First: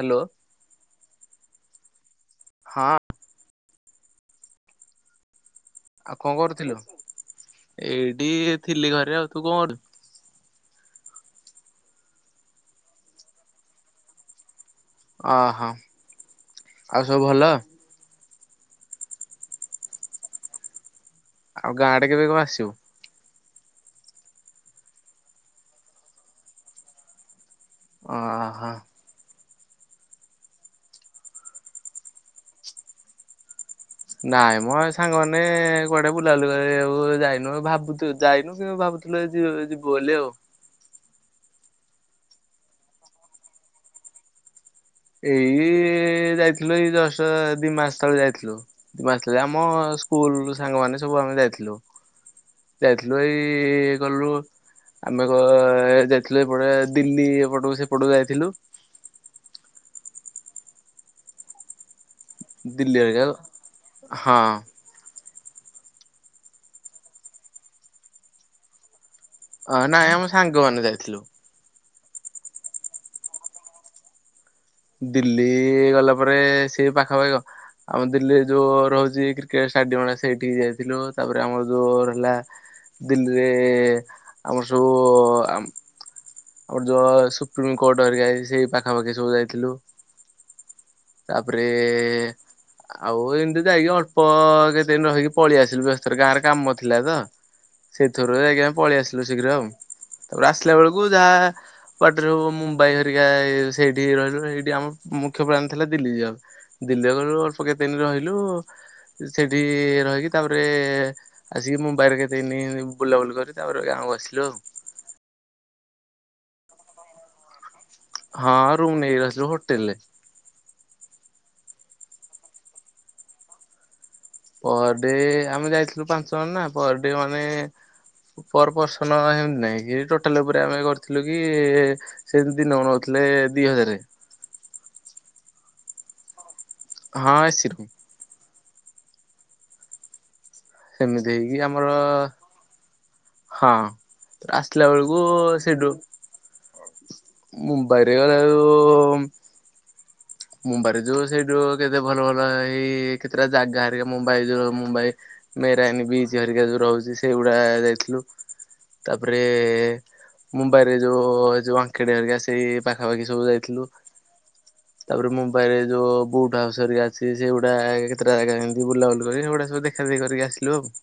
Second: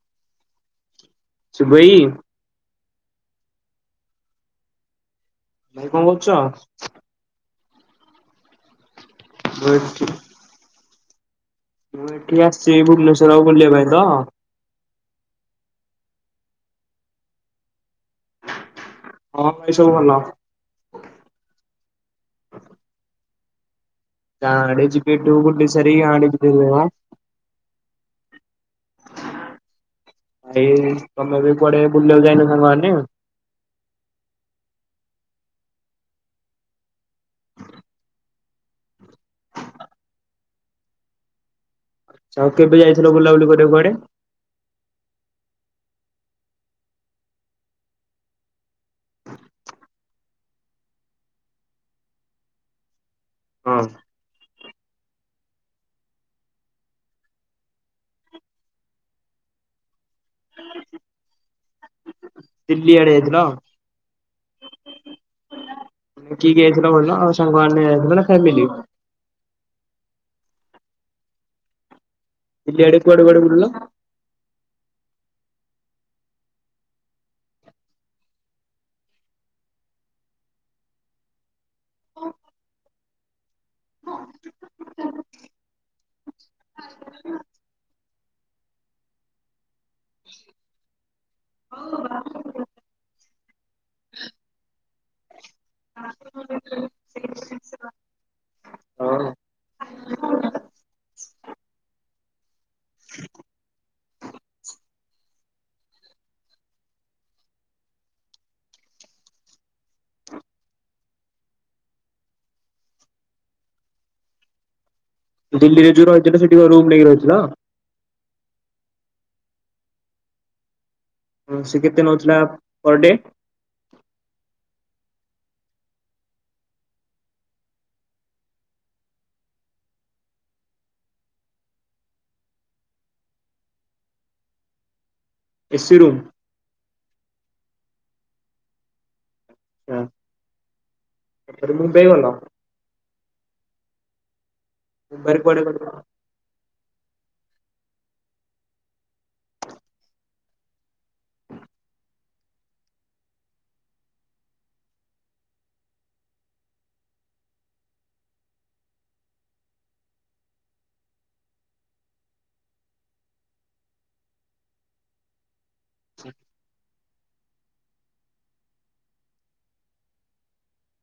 Hello. ସୁଭେଇ ହଁ। ଭାଇ ଆଉ କରୁଛ? କଣ କରୁଥିଲୁ ଏଇଠି ଥିଲି ଘରେ ଆଉ। ତୁ କଣ କରୁ ବଟ୍ ମୁଁ ଏଠି ଆସିଛିି ଭୁବନେଶ୍ଵର ଆଉ ବୁଲିବା ପାଇଁ ତ। ଓହୋ ଆଉ ସବୁ ଭଲ? ହଁ ଭାଇ ସବୁ ଭଲ। ଆଉ ଗାଁ ଆଡ଼େ କେବେ କଣ ଆସିବ? ତା ଏଆଡ଼େ ଛିପେଟୁ ବୁଲି ସରି ଗାଁ ଆଡ଼େ ଯିବୁ ଅ। ଓହୋ। ଭାଇ ତମେ ବି କୁଆଡେ ବୁଲିବାକୁ ଯାଇନ ସାଙ୍ଗମାନେ? ନାଇଁ ମୋ ସାଙ୍ଗମାନେ କୁଆଡେ ବୁଲାବୁଲି କରିବାକୁ ଯାଇନୁ ଭାବୁଛୁ ଯାଇନୁ କି ଭାବୁୁ [unintelligible] ଯିବୁ ବଲେ ଆଉ। ଆଉ କେବେ ଯାଇଥିଲ ବୁଲାବୁଲି କରିବାକୁୁ କୁଆଡେ? ଏଇ ଯାଇଥିଲୁ ଏଇ ଜଷ୍ଟ ଦି ମାସ ତଳେ ଯାଇଥିଲୁ। ସ ଥିଲେ ଆମ ସ୍କୁଲ ସାଙ୍ଗମାନେ ସବୁ ଆମେ ଯାଇଥିଲୁ। ଯାଇଥିଲୁ ହଁ ଏଇ ଗଲୁ ଆମେ କ ଯାଇଥିଲୁ ଏପଟେ ଦିଲ୍ଲୀ ଏପଟକୁ ସେପଟକୁ ଯାଇଥିଲୁ। ଦିଲ୍ଲୀ ଆଡେ ଦିଲ୍ଲୀରେ ଯାଇଥିଲ? ହଁ। କିଏ କିଏ ଯାଇଥିଲ କହିଲ ଆ ସାଙ୍ଗମାନେ ଯାଇଥିଲ ନା ଫାମିଲି? ଅ ନାଇଁ ଆମ ସାଙ୍ଗମନେ ଯାଇଥିଲୁ। ଦିଲ୍ଲି ଆଡେ କୁଆଡେ କୁଆଡେ ବୁଲିଲ? ଦିଲ୍ଲୀ ଗଲା ପରେ ସିଏ ପାଖାପାଖି ଆମର ଦିଲ୍ଲୀରେ ଯୋଉ ରହୁଛି କ୍ରିକେଟ୍ ଷ୍ଟାଡିୟମ ଟା ସେଇଠି ଯାଇଥିଲୁ ତାପରେ ଆମର ଯୋଉ ରହିଲା। ଦିଲ୍ଲୀରେ ଆମର ସବୁ ଆମ ଆର ଯୋ ସୁପ୍ରିମ କୋର୍ଟ ହରିକା ସେଇ ପାଖାପାଖି ସବୁ ଯାଇଥିଲୁ। ତାପରେ ଏ ଆଉ ଏମିତି ଯାଇକି ଅଳ୍ପ କେତେ ଦିନ ରହିକି ପଳେଇ ଆସିଲୁ ବ୍ୟସ୍ତରେ ଗାଁରେ କାମ ଥିଲା ତ। ସେଥରୁ ଯାଇକି ଆମେ ପଳେଇ ଆସିଲୁ ହଁ ଶୀଘ୍ର ଆଉ ତାପରେ ଆସିଲା ବେଳକୁ ଯାହା ବାଟରୁ ମୁମ୍ବାଇ ହେରିକା ସେଇଠି ରହିଲୁ ହେଇଠି ଆମର ମୁଖ୍ୟ ପ୍ଲାନ ଥିଲା ଦିଲ୍ଲୀ ଯିବାକୁ। ଦିଲ୍ଲୀ ଗଲୁ ଅଳ୍ପ କେତେଦିନ ରହିଲୁ ସେଠି ରହିକି ତାପରେ ଆସିକି ମୁମ୍ବାଇରେ କେତେଦିନି ବୁଲାବୁଲି କରି ତାପରେ ଗାଁକୁ ଆସିଲୁ ଆଉ। ଦିଲ୍ଲୀରେ ଯୋଉ ରହିଥିଲ ସେଠି କଣ ରୁମ ନେଇକି ରହିଥିଲ? ହଁ ରୁମ ନେଇକି ରହିଥିଲୁ ହୋଟେଲରେ। ହଁ ସେ କେତେ ନଉଥିଲା ପର ଡେ? ପର ଡେ ଆମେ ଯାଇଥିଲୁ ପାଞ୍ଚ ଜଣ ନା ପର ଡେ ମାନେ ପର ପର୍ସନ ହେମିତି ନାଇ କି ଟୋଟାଲ ଉପରେ ଆମେ କରିଥିଲୁ କି ସେ ଦିନକୁ ନଉଥିଲେ ଦି ହଜାରେ। AC room? ହଁ ଏସି ରୁମ। ହାଁ। ଏ ମିତି ହେଇକି ଆମର ହଁ। ଆସିଲା ବେଳକୁ ମୁମ୍ବାଇରେ କୁଆଡେ ସେଡୁ କୁଆଡେ ମୁମ୍ବାଇରେ ଆଉ ମୁମ୍ବାଇ ରେ ଯୋଉ ସେଇଠୁ କେତେ ଭଲ ଭଲ ହେଇ କେତେ ଟା ଜାଗା ହାରିକା ମୁମ୍ବାଇ ଯୋଉ ମୁମ୍ବାଇ ମେରାନୀ ବିଚ ହେରିକା ଯୋଉ ରହୁଛି ସେଇଗୁଡା ଯାଇଥିଲୁ ତାପରେ ମୁମ୍ବାଇ ରେ ଯୋଉ ଯୋଉ ଆଙ୍ଖେଡ଼ି ହେରିକା ସେଇ ପାଖାପାଖି ସବୁ ଯାଇଥିଲୁ। ତାପରେ ମୁମ୍ବାଇ ରେ ଯୋଉ ବୁଟ ହାଉସ ହେରିକା ସିଏ ସେଗୁଡା କେତେଟା ଜାଗା କେମିତି ବୁଲାବୁଲି କରିକି ସେଗୁଡା ସବୁ ଦେଖା ଦେଖି କରିକି ଆସିଲୁ ଆଉ।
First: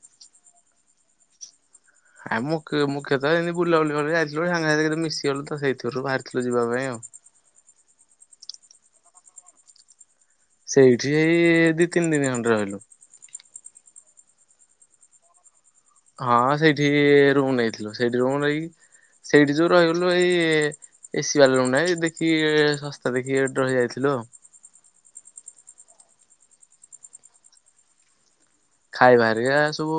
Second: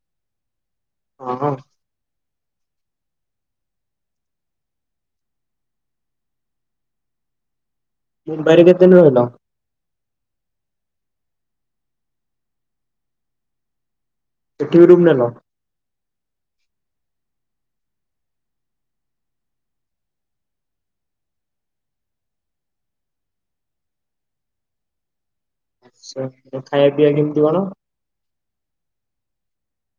ହଁ ହଁ। ଆଉ ମୁ ମୁଖ୍ୟତଃ ଏମିତି ବୁଲାବୁଲି କରିଯାଇଥିଲୁ ସାଙ୍ଗା ସାଥି କେତେ ମିଶିଗଲୁ ତ ସେଇଥିିରୁ ବାହାରିଥିଲୁ ଯିବା ପାଇଁ ଆଉ। ମୁମ୍ବାଇ ରେ କେତେଦିନ ରହିଲ? ସେଇଠି ହେଇ ଦି ତିନି ଦିନ ଖଣ୍ଡେ ରହିଲୁ। ଏଠି ବି ରୁମ୍ ନେଲ? ହଁ ସେଇଠି ରୁମ ନେଇଥିଲୁ ସେଇଠି ରୁମ ନେଇକି ସେଇଠି ଯୋଉ ରହିଗଲୁ ଏଇ ଏସି ବାଲା ରୁମ ନାଇଁ। ଦେଖି ଶସ୍ତା ଦେଖିକି ରହିଯାଇଥିଲୁ ଆଉ। ଆଛା ଆ ଖାଇବା ପିଇବା କେମିତି କଣ? ଖାଇବା ହେରିକ ସବୁ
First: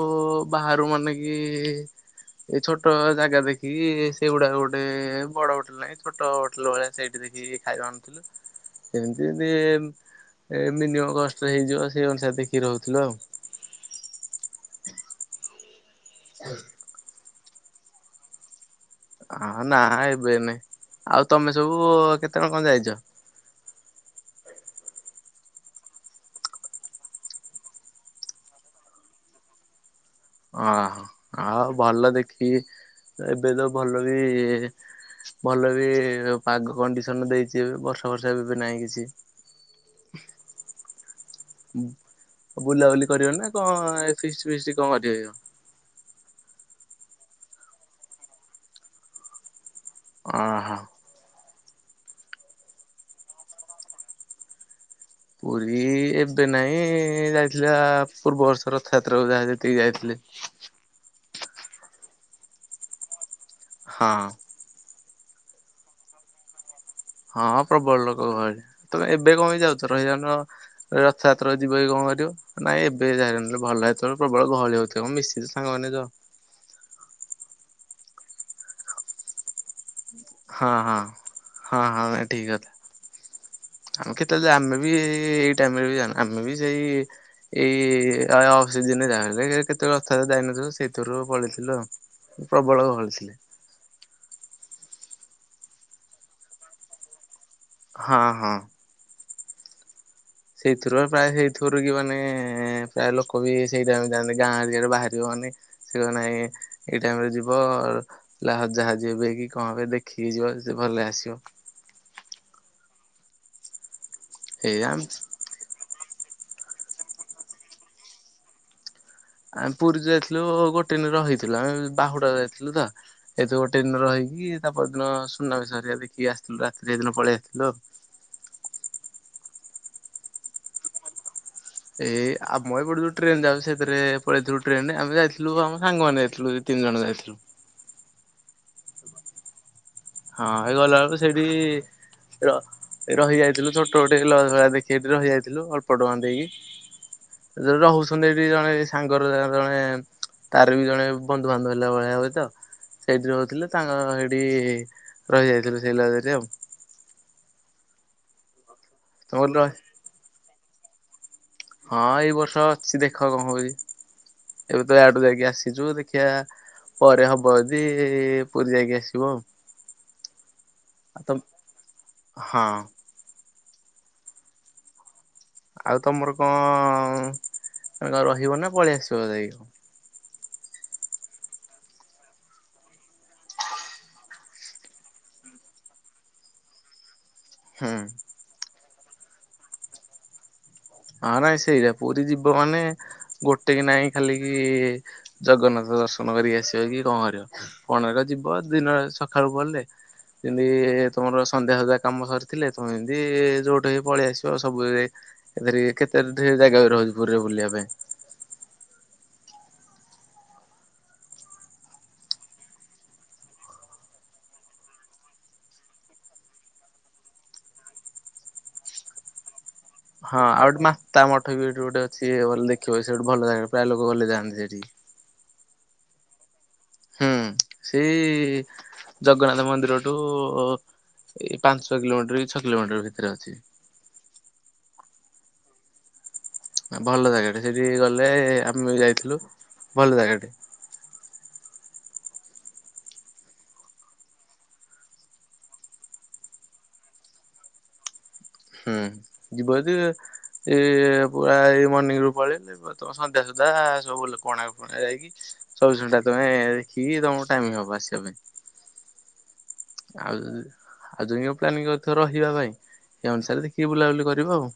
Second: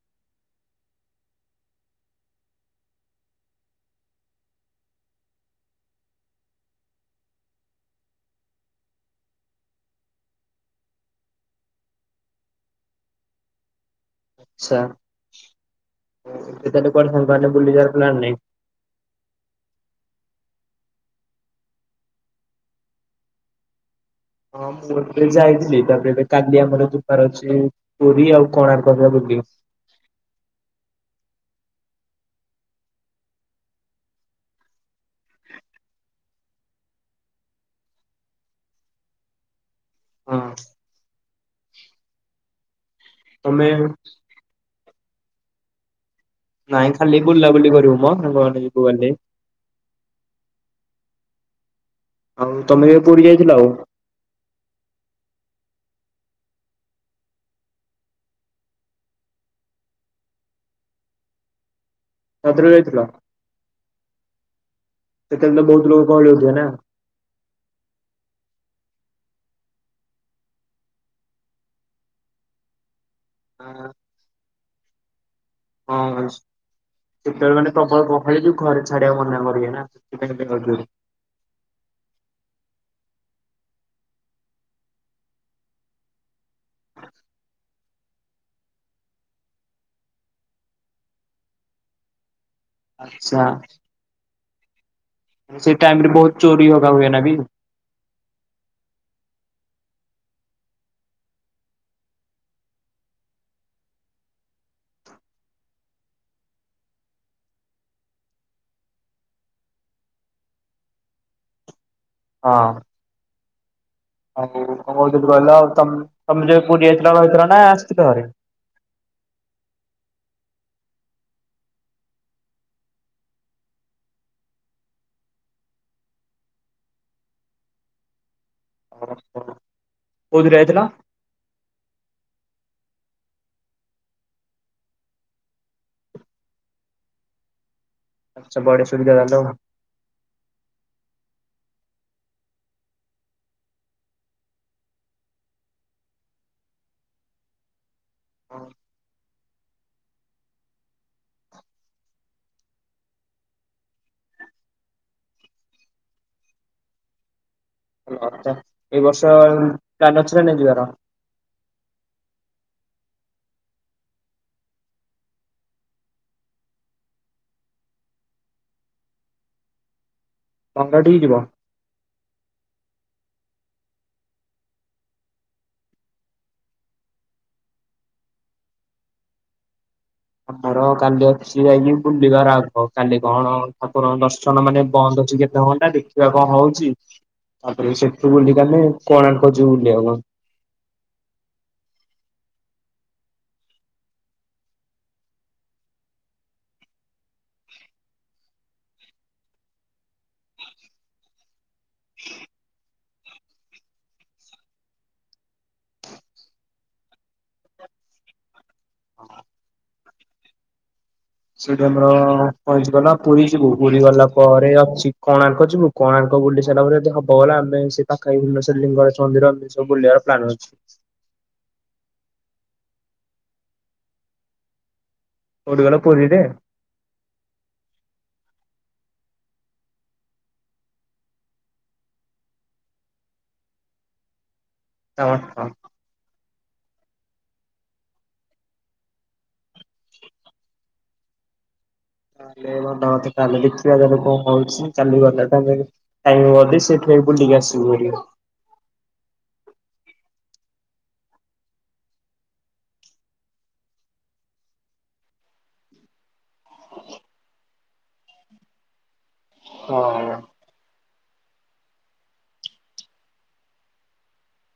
ବାହାରୁ ମାନେ କି ଏ ଛୋଟ ଜାଗା ଦେଖିକି ସେଇଗୁଡା ଗୋଟେ ବଡ ହୋଟେଲ ନାହିଁ ଛୋଟ ହୋଟେଲ ଭଳିଆ ସେଇ ଦେଖିକି ଖାଇବାଆଣୁ ଥିଲୁ। ଏମତି ଦି ମିନିମମ୍ କଷ୍ଟରେ ହେଇଯିବ ସେଇ ଅନୁସାରେ ଦେଖି ରହୁଥିଲୁ ଆଉ। ଆଛା [unintelligible] ବୁଲି ଯିବାର ପ୍ଲାନ ନାଇଁ? ଅ ନା ଏବେ ନାଇଁ ଆଉ ତମେ ସବୁ କେତେ ଜଣ କଣ ଯାଇଛ? ହଁ ମୁଁ ଏବେ ଯାଇଥିଲି। ତାପରେ ଏବେ କାଲି ଆମର ବେପାର ଅଛି ପୁରୀ ଆଉ କୋଣାର୍କ ହକା ବୁଲି। ଅ ଆଉ ଭଲ ଦେଖିକି ଏବେ ତ ଭଲ ବି ଭଲ ବି ପାଗ କଣ୍ଡିସନ ଦେଇଛିଏବେ ବର୍ଷା ବର୍ଷା ଏବେବି ନାହିଁ କିଛି। ହଁ। ଉଁ, ବୁଲାବୁଲି କରିବ ନା ତମେ କଣ ଏ ଫିଷ୍ ଫିଷ୍ଟ କଣ କରିବ? ନାଇଁ ଖାଲି ବୁଲାବୁଲି କରିବୁ ମୋ ସାଙ୍ଗମାନେ ଯିବ ଗଲେ। ଓ ହୋ! ଆଉ ତୋମେ କେବେ ପୁଡୀ ଯାଇଥିଲ ଆଉ? ପୁରୀ ଏବେ ନାହିଁ ଯାଇଥିଲା ପୂର୍ବବର୍ଷ ରଥଯାତ୍ରାକୁ ଯାହା ଯେତିକି ଯାଇଥିଲି। ରଥ ରେ ଯାଇଥିଲ? ହଁ। ସେତେବେଳେ ତ ବହୁତ ଲୋକ ଗହଳି ହଉଥିବେ ନା? ହଁଁ ପ୍ରବଳ ଲୋକ ଗହଳି। ତୋମେ ଏବେ କଣ ପାଇଁ ଯାଉଛ? ରହିଯାଉନ ରଥଯାତ୍ରା କୁ ଯିବ କି କଣ କରିବ। ନାଇଁ ଏବେ ଯା ନହେଲେ ଭଲ। ହେତଳୁ ପ୍ରବଳ ଗହଳି ହଉଥିବ ମୋ ମିଶସ୍ ହଁ [unintelligible] ସେତେବେଳେ ମାନେ ପ୍ରବଳ ଗହଳି ଯୋଉ ଘରେ ଛାଡିବାକୁ ମନା କରିବେ ନା। ସେଥିପାଇଁ ହଁ, ଯାଉଥିବେ। ହଁ, ହଁ, ହଁ ଏ ଠିକ୍ କଥା। ଆମେ କେତେଳେ ଯେ ଆମେ ବି ଏଇ ଟାଇମ୍ ରେ ବି ଯାଉନା। ଆମେ ବି ସେଇ ଏଇ ଆ, ଅଫ୍ ସିଜିନ୍ ରେ ଯାହାହେଲେ ବି ସେ କେତେବେଳେ ରଥଯାତ୍ରା ରେ ଯାଇନଥିଲୁ ସେଇଥିରୁ ପଳେଇଥିଲୁ ଆଉ। ପ୍ରବଳ ଗ ଆଚ୍ଛା ହଁ ସେ ଟାଇମ୍ ରେ ବହୁତ ଚୋରି ହବା ହୁଏ ନା ବି। ହଁ, ହଁ। ସେଇଥିରୁ ପ୍ରାୟ ସେଇଥିରୁ କି ମାନେ ପ୍ରାୟ ଲୋକ ବି ସେଇ ଟାଇମ୍ ର ଯାଆନ୍ତି। ଗାଁ ଦିହରୁ ବାହାରିବ ମାନେ ସେ କଥା ନାହିଁ, ଏଇ ଟାଇମ୍ ରେ ଯିବ ଅ ଲାହ ଯାହା ଯେବେ କି କଣ ଏ ଦେଖିକି ଯିବ ସେ ଭଲ ଆସିବ। ହଁ। ଆଉ କଣ ଏଇ ଆମେ କହୁଥିଲି କହିଲ ଆଉ ତୋମ୍ ତୋମେ ଯେ ପୁରୀ ଯାଇଥିଲ ରହିଥିଲ ନା ଆସିଥିଲ ଭାରି? ଆମେ ପୁରୀ ଯାଇଥିଲୁ ଗୋଟେ ଦିନ ରହିଥିଲୁ। ଆମେ ବାହୁଡା ଯାଇଥିଲୁ ତ। ଏ ତୁ ଗୋଟେ ଦିନ ରହିକି ତା ପର ଦିନ ସୁନାବେଶ ହେରିକା ଦେଖିକି ଆସିଥିଲୁ ରାତିରେ ସେଇଦିନ ପଳେଇ ଆସିଥିଲୁ ଆଉ। କୋଉଥିରେ ଯାଇଥିଲ? ଏ ଆମ ଏପଟୁ ଯୋଉ ଟ୍ରେନ୍ ଯାଉ ସେଥିରେ ପଳେଇଥିଲୁ ଟ୍ରେନ୍ ରେ ଆମେ ଯାଇଥିଲୁ ଆମ ସାଙ୍ଗମାନେ ଯାଇଥିଲୁ ଏ ତିନି ଜଣ ଯାଇଥିଲୁ। ସବୁଆଡେ ସୁବିଧା ହେଲ। ହଁ ହେଇ ଗଲାବେଳକୁ ସେଇଠି ର-ରହି ଯାଇଥିଲୁ ଛୋଟ ଗୋଟେ ଲଜ୍ ଭଳିଆ ଦେଖି ସେଠି ରହିଯାଇଥିଲୁ ଅଳ୍ପ ଟଙ୍କା ଦେଇକି। ଯେ ରହୁଛନ୍ତି ଏଠି ଜଣେ ଏ ସାଙ୍ଗର ଜଣେ ତାର ବି ଜଣେ ବନ୍ଧୁବାନ୍ଧବ ହେଲା ଭଳିଆ ହୁଏ ତ ସେଇଠି ରହୁଥିଲୁ। ତାଙ୍କ ସେଇଠି ରହିଯାଇଥିଲୁ ସେଇ ଲଜ୍ ରେ ଆଉ। ଓ ଆଚ୍ଛା ଏଇ ବର୍ଷ ତମର ପ୍ଲାନ୍ ଅଛି ନା ନାଇ ଯିବାର? ହଁ ଏଇ ବର୍ଷ ଅଛି ଦେଖ କଣ ହଉଛି। ଏବେ ତ ଇଆଡୁ ଯାଇକି ଆସିଛୁ ଦେଖିବା। ପରେ ହବ ଯଦି ପୁରୀ ଯାଇକି ଆସିବ। ଟଙ୍କା ଠିକି ଆଉ ତ ଯିବ। ହଁ। ଆଉ ତୋମର କଣ ମାନେ କ ରହିବ ନା ପଳେଇ ଆସିବ ଯାଇକି? ଆମର କାଲି ଅଛି ଯାଇକି ବୁଲିବାର ଆଗ କାଲି କଣ ଠାକୁରଙ୍କ ଦର୍ଶନ ମାନେ ବନ୍ଦ ଅଛି କେ ତେ ଘଣ୍ଟା ଦେଖିବା କଣ ହଉଛି। ହୁଁ ତାପରେ ସେଠୁ ବୁଲି କାଲି କୋଣାର୍କ ଯିବୁ ବୁଲିଆକୁ। ଆରେ ସେଇଟା ପୁରୀ ଯବି ମାନେ ଗୋଟେ କି ନାହିଁ ଖାଲି କି ଜଗନ୍ନାଥ ଦର୍ଶନ କରିକି ଆସିବ କି କଣ କରିବ। କନ ଗୋଟେ ଯିବ ଦିନ ରେ ସଖାଳୁ ଗଲେ ଯେମିତି ତୋମର ସନ୍ଧ୍ୟା ସୁଦ୍ଧା କାମ ସରିଥିଲେ ତୁମେ ଏମିତି ଯୋଉଠି ହେଇ ପଳେଇ ଆସିବ ସବୁଳେ ଏ କେତେ ଜାଗା ରହୁଛି ପୁରୀରେ ବୁଲିବା ପାଇଁ। ସେଠି ଆମର କ ଗଲା ପୁରୀ ଯିବୁ ପୁରୀ ଗଲା ପରେ ଅଛି କୋଣାର୍କ ଯିବୁ। କୋଣାର୍କ ବୁଲି ସାରା ପରେ ଯଦି ହବ ଗଲା ଆମେ ସେ ପାଖି ଭୁନେଶ୍ୱର ଲିଙ୍ଗରାଜ ମନ୍ଦିର ସବୁ ବୁଲିବାର ହଁ ପ୍ଲାନ୍ ଆଉ ଅଛି। ଗୋଟେ ମାତା ମଠ ବି ଏଠି ଗୋଟେ ଅଛିଲ ଦେଖିବ ସେ ଗଠୁ ଭଲ ଲାଗ ପ୍ରାୟ ଲୋକ ଗଲେ ଯାଆନ୍ତି ସେଠି କୋଉଠି କହିଲ ପୁରୀରେ। ହୁଁ ସେଇ ଜଗନ୍ନାଥ ମନ୍ଦିରଠୁ ଏଇ ପାଞ୍ଚ ଛ କିଲୋମିଟର କି ଛ କିଲୋମିଟର ଭିତରେ ଅଛି। [inaudible] ଭଲ ଜାଗାଟ ସେଠି ଗଲେ ଆମେ ଯାଇଥିଲୁ ଭଲ ଜାଗା ଟେ। ମ ମତେ କାଲି ଦେଖିବା ଗଲେ କଣ କହୁଛି କାଲି ଗଲା ଟ ଆଇ ଅଧ ସେଠୁଆ ବୁଲିକି ଆସିବୁ। ହୁଁ ଯିବ ଯ ଏ ପୁରା ଏଇ ମର୍ଣ୍ଣିିଂ ରୁ ପଳେଇଲ ତ ସନ୍ଧ୍ୟା ସୁଦ୍ଧା ସବୁ ବ କଣା ଫୁଣ ଯାଇକି ସବୁ ଟା ତମେ ଦେଖିକି ତମକୁ ଟାଇମ ହବ ଆସିବା ପାଇଁ। ଆଉ ଆଉ ଦ ପ୍ଲାନ କରଥିବ ରହିବା ପାଇଁ ସେ ଅନୁସାରେ ଦେକଏ ବୁଲାବୁଲି କରିବ ଆଉ।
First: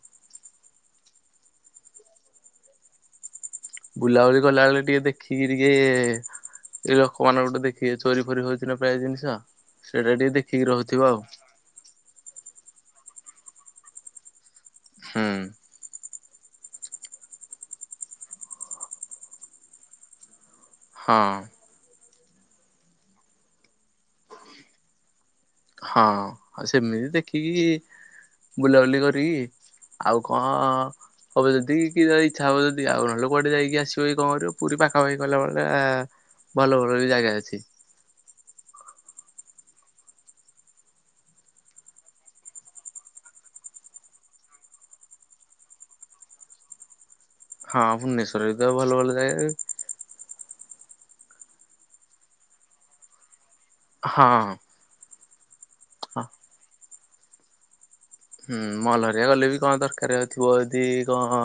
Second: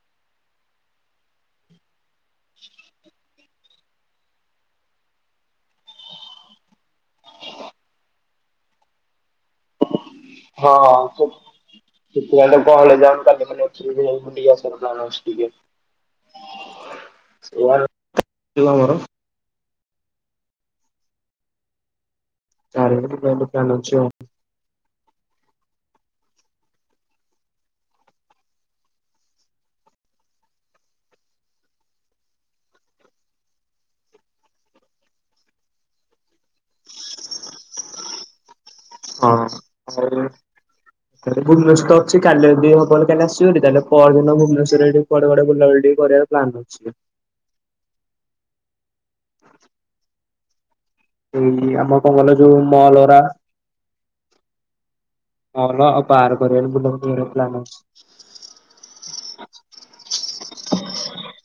ବୁଲାବୁଲି କଲା ବଳେ ଟିକେ ଦେଖିକି ଟିକେ ଏଇ ଲୋକ ମ ଗୋଟେ ଦେଖିବେ ଚୋରି ଫୋରି ହଉଥିଲା ପ୍ରାୟ ଜିନିଷ ସେଇଟା ଟିକେ ଦେଖିକି ହଁ ରହୁଥିବ ଆଉ କ କହଲେ ହୁଁ [inaudible] ମର ହଁ। ଚାର ଦୋକାନ ଅଛି ହଁ ଆ ସେମିତି ଦେଖିକି ବୁଲାବୁଲି କରିକି ଆଉ କଣ ହବ ଯଦି କିଇ୍ଛା ହବ ଯଦି ଆଉ ନହେଲେ କୁଆଡେ ଯାଇକି ଆସିବ କଣ କରିବ ପୁରୀ ପାଖାପଖିଲାବେଳେ ଭଲ ଭଲ ବି ଜାଗା ଅଛି ହଁ ଆ ତାେ ଭୁବନେଶ୍ୱର ଅଛି କାଲି ଯିବହଲେ କାଲି ଆସିବି ତାେଲେ ପର ଦିନ ଭୁବନେଶ୍ୱର ଏଠି କଡେ ବଡ ବୁଲାବୁଲି ଟିକଏ କରିବା ପ୍ଲାନ୍ ଅଛି ହଁ ଭୁବନେସ୍ୱରେତ ଭଲ ଭଲ ଜାଗା ଏଇ ଆମ କଙ୍ଗଲ ଯୋଉ ମଲରା ହଁ ହଉ ହଁ କାର ପ୍ଲାନ ହୁଁ ମଲହରିଆ ଗଲେ ବି କଣ ଦରକାରଥିବ ଯଦି କଣ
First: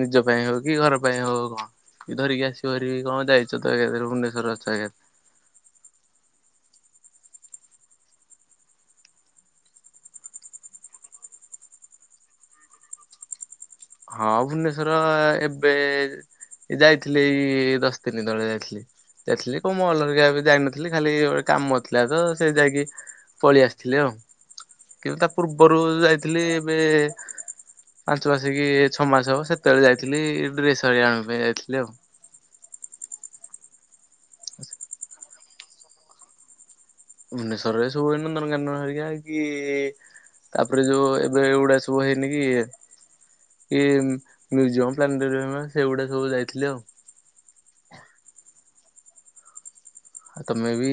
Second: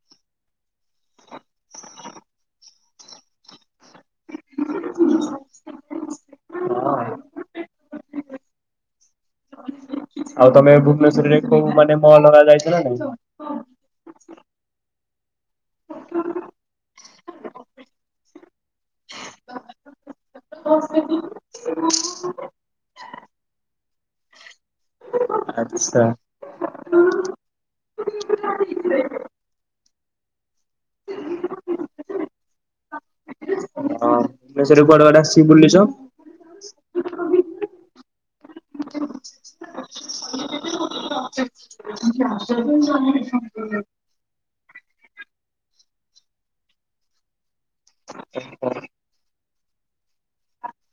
ନିଜ ପାଇଁ ହଉ କି ଘର ପାଇଁ ହଉ କଣ ଧରିକି ଆସିବ ଧିକି କଣ ଯାଇଛ ତୁ ଏକାରେ ଭୁବନେଶ୍ରରେଛ ଏକ [inaudible] ଆଉ ତମେ ଭୁବନେଶ୍ରରେ କୋଉ ମାନେ ମହଲ ରେ ଯାଇଛ ନା ନାଇ ହଁ ଭୁବନେଶ୍ର ର ଏବେ ଯାଇଥିଲଥିଲେ ଏଇ ଦଶ ଦିନି ତଳେ ଯାଇଥିଲି ଯାଇଥିଲି କମ ଅଲଗା ଯାଇନଥିଲି ଖାଲି ଗୋଟେ କାମଥିଲା ତ ସେ ଯାଇକି ପଳେଇ ଆସିଥିଲେ ଆଉ କି ତା ପୂର୍ବରୁ ଆଚ୍ଛା। ଯାଇଥିଲି ଏବେ ପାଞ୍ଚ ଆସିକି ମାସ ହବ ସେତେବେଳେ ଯାଇଥିଲି ସରିଆ ଆଣିବା ପାଇଁ ଯାଇଥିଲି ଆଉ ହ କୁଆଡେଡେ ଆସି ବୁଲିଚ ଭୁବନେଶ୍ୱରରେ ସବନନ୍ଦନକାନନ ହରିକା କି ତାପରେ ଯୋଉ ଏବେ ଏଗୁଡାଆ ସବୁ ହେଇନି କି ଇଏ କି ମୁଜିୟମ୍ ପ୍ଲାନେଟୋରିୟମ ସେଗୁଡା ସବୁ ଯାଇଥିଲେ ଆଉ [inaudible] ଆଉ ତମେ ବି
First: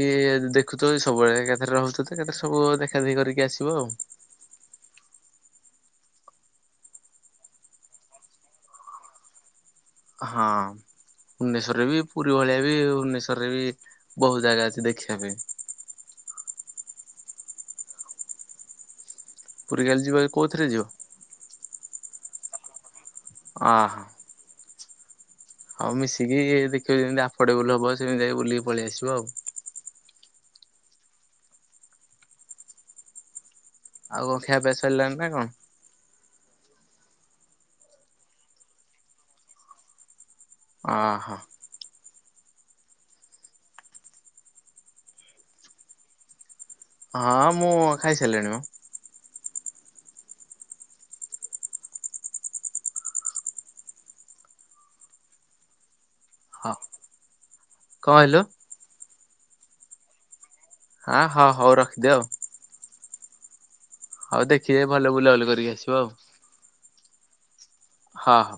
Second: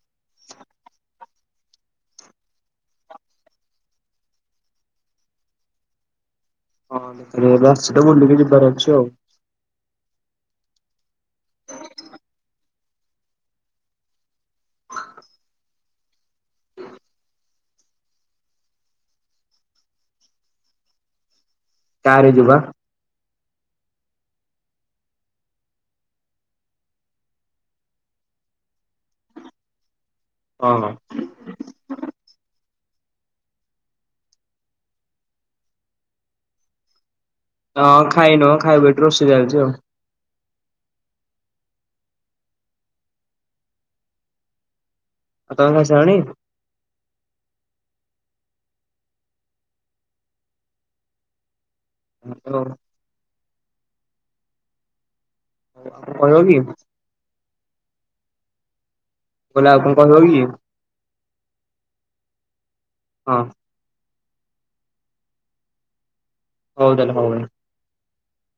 ଦେଖୁଛ ସବୁବେଳେ କେଥେ ରହୁଛ ତ କେତେରେ ସବୁ ଦେଖା ଦେଖି କରିକି ଆସିବ ଆଉ। ହଁ ରାସିଟା ବୁଲିକି ଯିବାର ଅଛି ଆଉ। ହଁ। ଭୁବନେଶ୍ୱରରେ ବି ପୁରୀ ଭଳିଆ ବି ଭୁବନେଶ୍ୱରରେ ବି ବହୁତ ଜାଗା ଅଛି ଦେଖିଆ ପାଇଁ। ପୁରୀ କାଲି ଯିବ କୋଉଥିରେ ଯିବ? କାର୍ ରେ ଯିବୁ ବା ଅନ୍। ହଉ ମିଶିକି ଇ ଦେଖିବ ଯେମିତି ଆଫଡେବୁଲ ହବ ସେମିତି ଯାଇକ ବୁଲିକି ପଳେଇ ଆସିବ ଆଉ। ହଁ ହଁ। ଆଉ ଖିଆପିୟା ସରିଲାଣି ନା କଣ? ହଁ ଖାଇନୁ ଖାଇବୁ ଏଠି ରୋଷେଇ ଚାଲିଛି ଆଉ। ଓ ହୋ। ଆଉ ତମେ ଖାଈସାଇଲନି। ହଁ ମୁଁ ଖାଇସାଇଲିଣି ମ। [unintelligible] ଆଉ କଣ କହିବ ହଁ କି? କଣ ହେଲୁ? ବୋଲା ଆଉ କଣ କହିବ କି? ଆଁ ହଁ ହଉ ରଖିଦିଅ ଆଉ। ହଁ। ହଉ ଦେଖିବେ ଭଲ ବୁଲାବୁଲି କରିକି ଆସିବ ଆଉ। ହଉ ହେଲା ହଉ ହେଲା। ହଁ।